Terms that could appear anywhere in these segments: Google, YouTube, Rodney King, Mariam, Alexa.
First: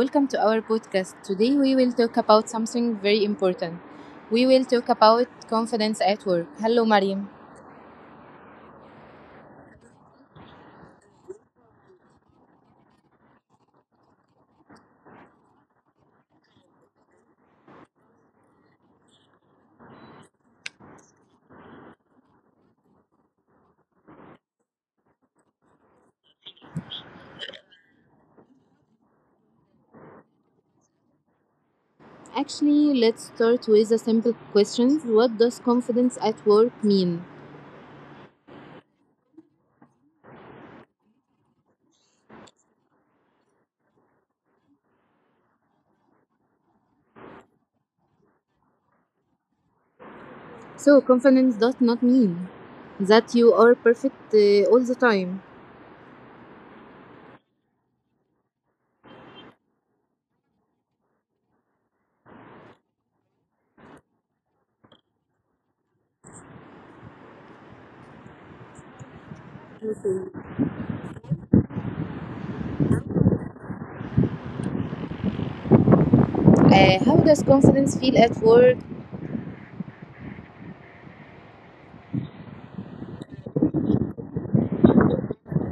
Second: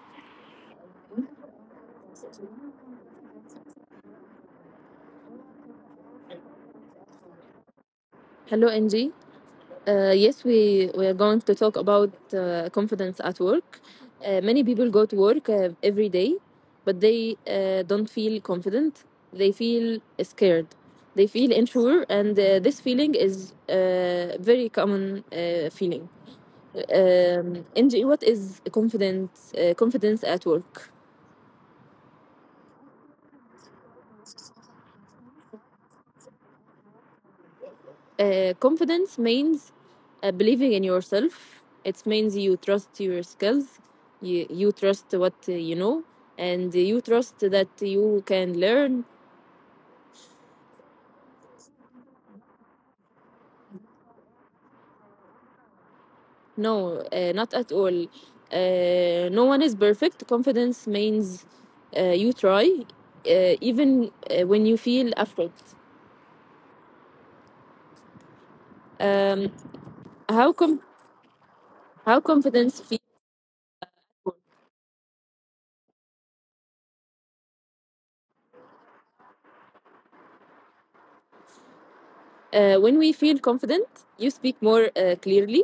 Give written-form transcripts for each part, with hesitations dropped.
Welcome to our podcast. Today, we will talk about something very important. We will talk about confidence at work. Hello, Mariam. Hello, Angie. Yes, we are going to talk about confidence at work. Many people go to work every day, but they don't feel confident. They feel scared. They feel unsure, and this feeling is a very common feeling. Angie, what is confidence? Confidence at work? Actually, let's start with a simple question. What does confidence at work mean? Confidence means believing in yourself. It means you trust your skills, you trust what you know, and you trust that you can learn. So, confidence does not mean that you are perfect all the time. No, not at all. No one is perfect. Confidence means you try, even when you feel afraid. Um, how com- how confidence feels. How does confidence feel at work? When we feel confident, you speak more clearly,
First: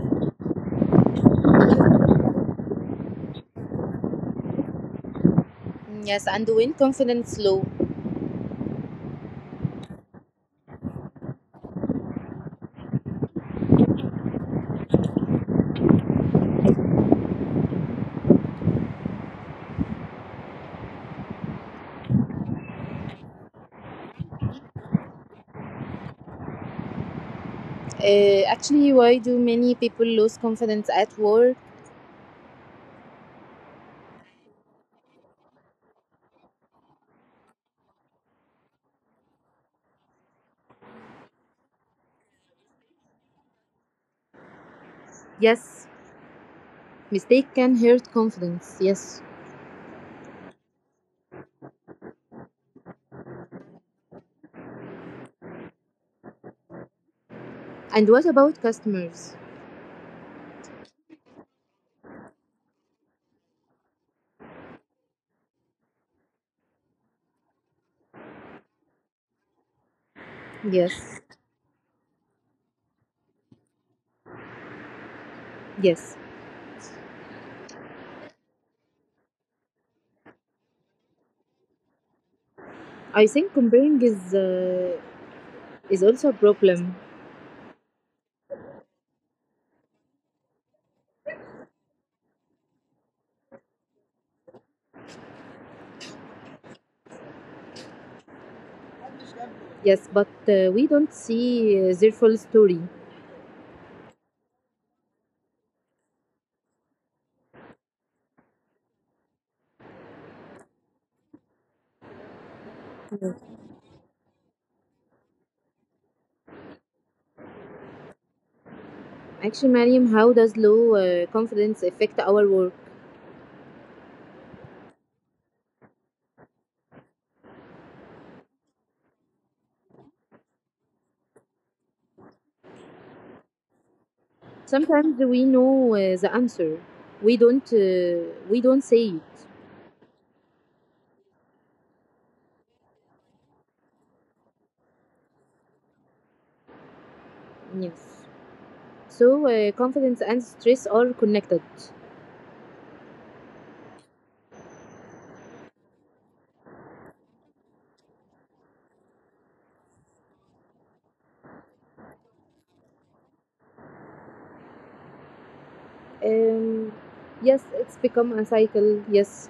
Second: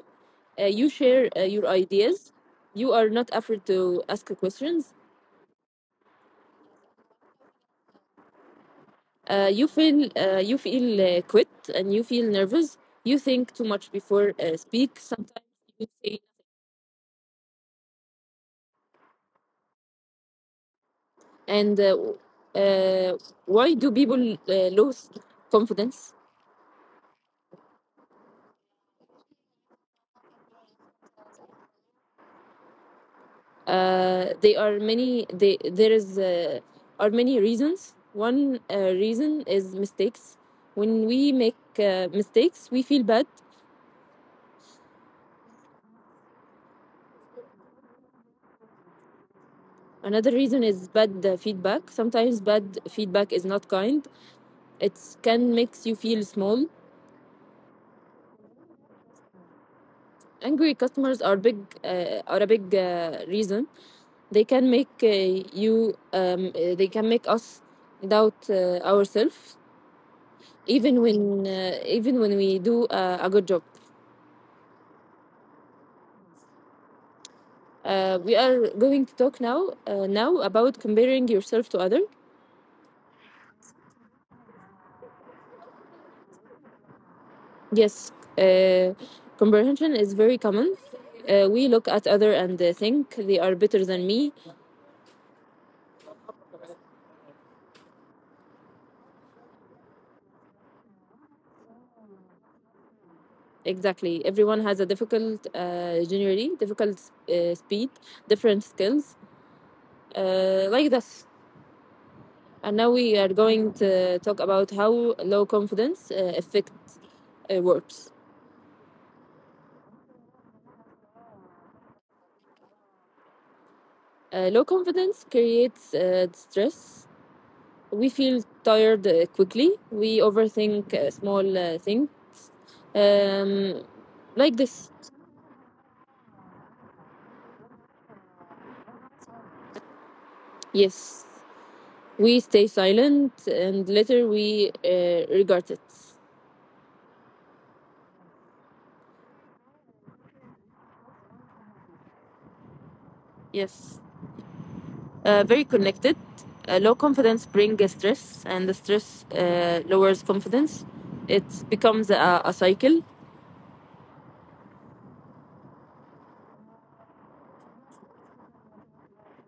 you share your ideas, you are not afraid to ask questions, Yes, and when confidence low? You feel quit and you feel nervous, you think too much before speak, sometimes you say, and uh, why do people lose confidence? Actually, why do many people lose confidence at work? They are many they, there is are many reasons. One reason is mistakes. When we make mistakes we feel bad. Yes, mistake can hurt confidence. Yes. Another reason is bad feedback. Sometimes bad feedback is not kind. It can makes you feel small. And what about customers? Angry customers are big are a big reason. They can make you they can make us doubt ourselves, Yes. Even when we do a good job. Yes. We are going to talk now about comparing yourself to other. I think comparing is also a problem. Yes, uh, comprehension is very common. We look at other and think they are better than me. Yes, but we don't see their full story. Exactly. Everyone has a difficult, generally difficult speed, different skills, like this. And now we are going to talk about how low confidence affects works. Actually, Mariam, how does low confidence affect our work? Low confidence creates stress. We feel tired quickly. We overthink a small thing. Um, like this. Sometimes we know the answer. We don't. We don't say it. Yes. We stay silent and later we regret it. Yes. So confidence and stress are connected. Yes. Very connected. Low confidence brings stress, and the stress lowers confidence. It becomes a cycle, Um, yes, it's become a cycle. Yes,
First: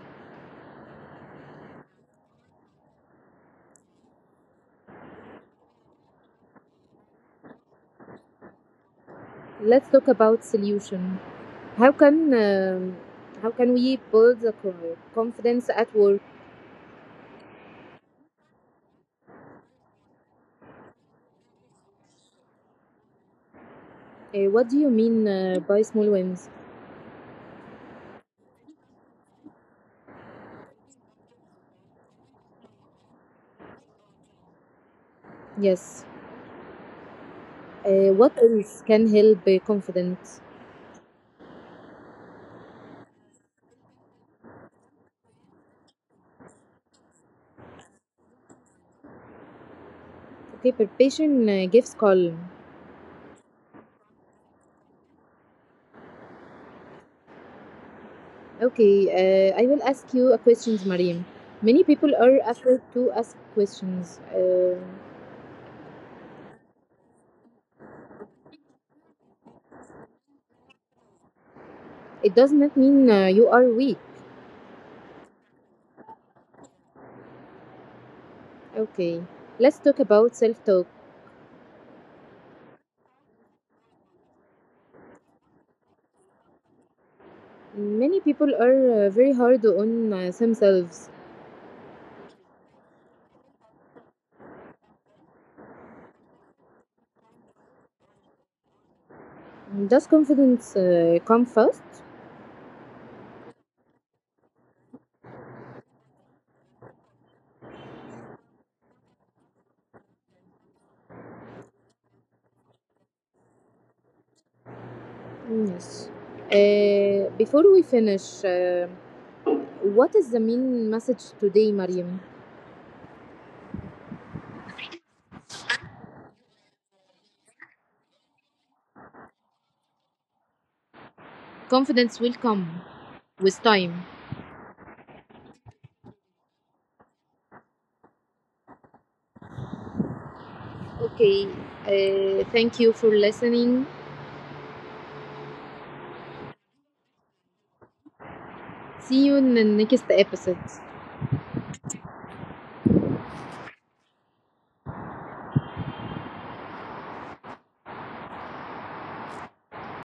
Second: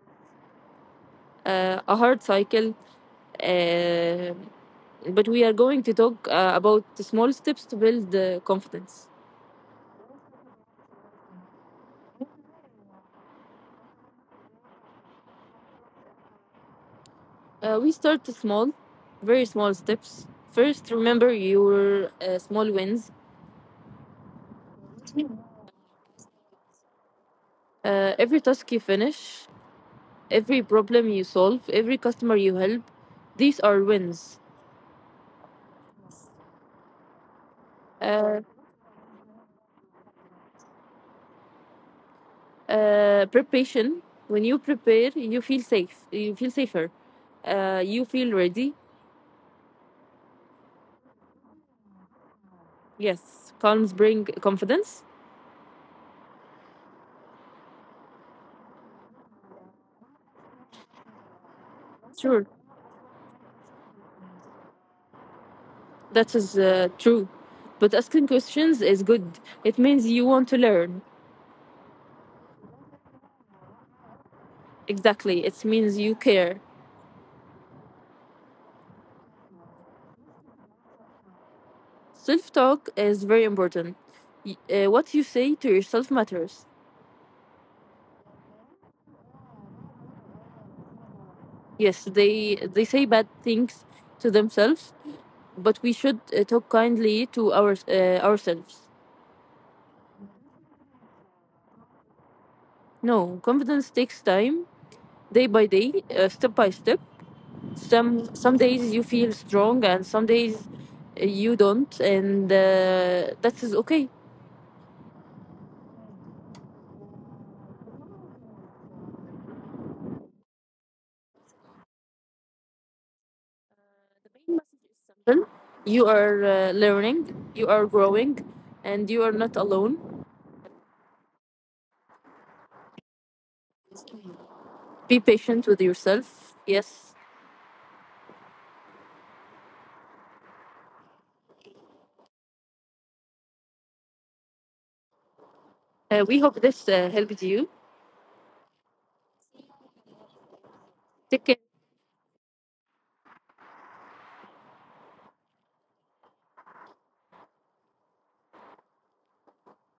a hard cycle. Uh, but we are going to talk about the small steps to build confidence. let's talk about solution. How can um, how can we build a confidence at work? We start small, very small steps. First, remember your small wins. What do you mean by small wins? Every task you finish, every problem you solve, every customer you help, these are wins. Yes. What Uh, else can help confidence? Preparation. When you prepare, you feel safe. You feel safer. You feel ready. Okay, preparation gives calm. Yes, calms bring confidence. Okay, I will ask you a question, Mariam. Many people are Sure, afraid to ask questions. That is true. But asking questions is good. It means you want to learn. It does not mean you are weak. Exactly. It means you care. Okay, let's talk about self-talk. Self talk is very important. What you say to yourself matters. Many people are very hard on themselves. Yes, they say bad things to themselves, but we should talk kindly to ourselves. Does confidence come first? No, confidence takes time, day by day, step by step. Some days you feel strong, and some days you don't, and that is okay. Yes. Before we finish, what is the main message today, Mariam? You are learning, you are growing, and you are not alone. Confidence will come with time. Be patient with yourself. Yes. Okay. Thank you for listening. We hope this helped you. See you in the next episode. Take care.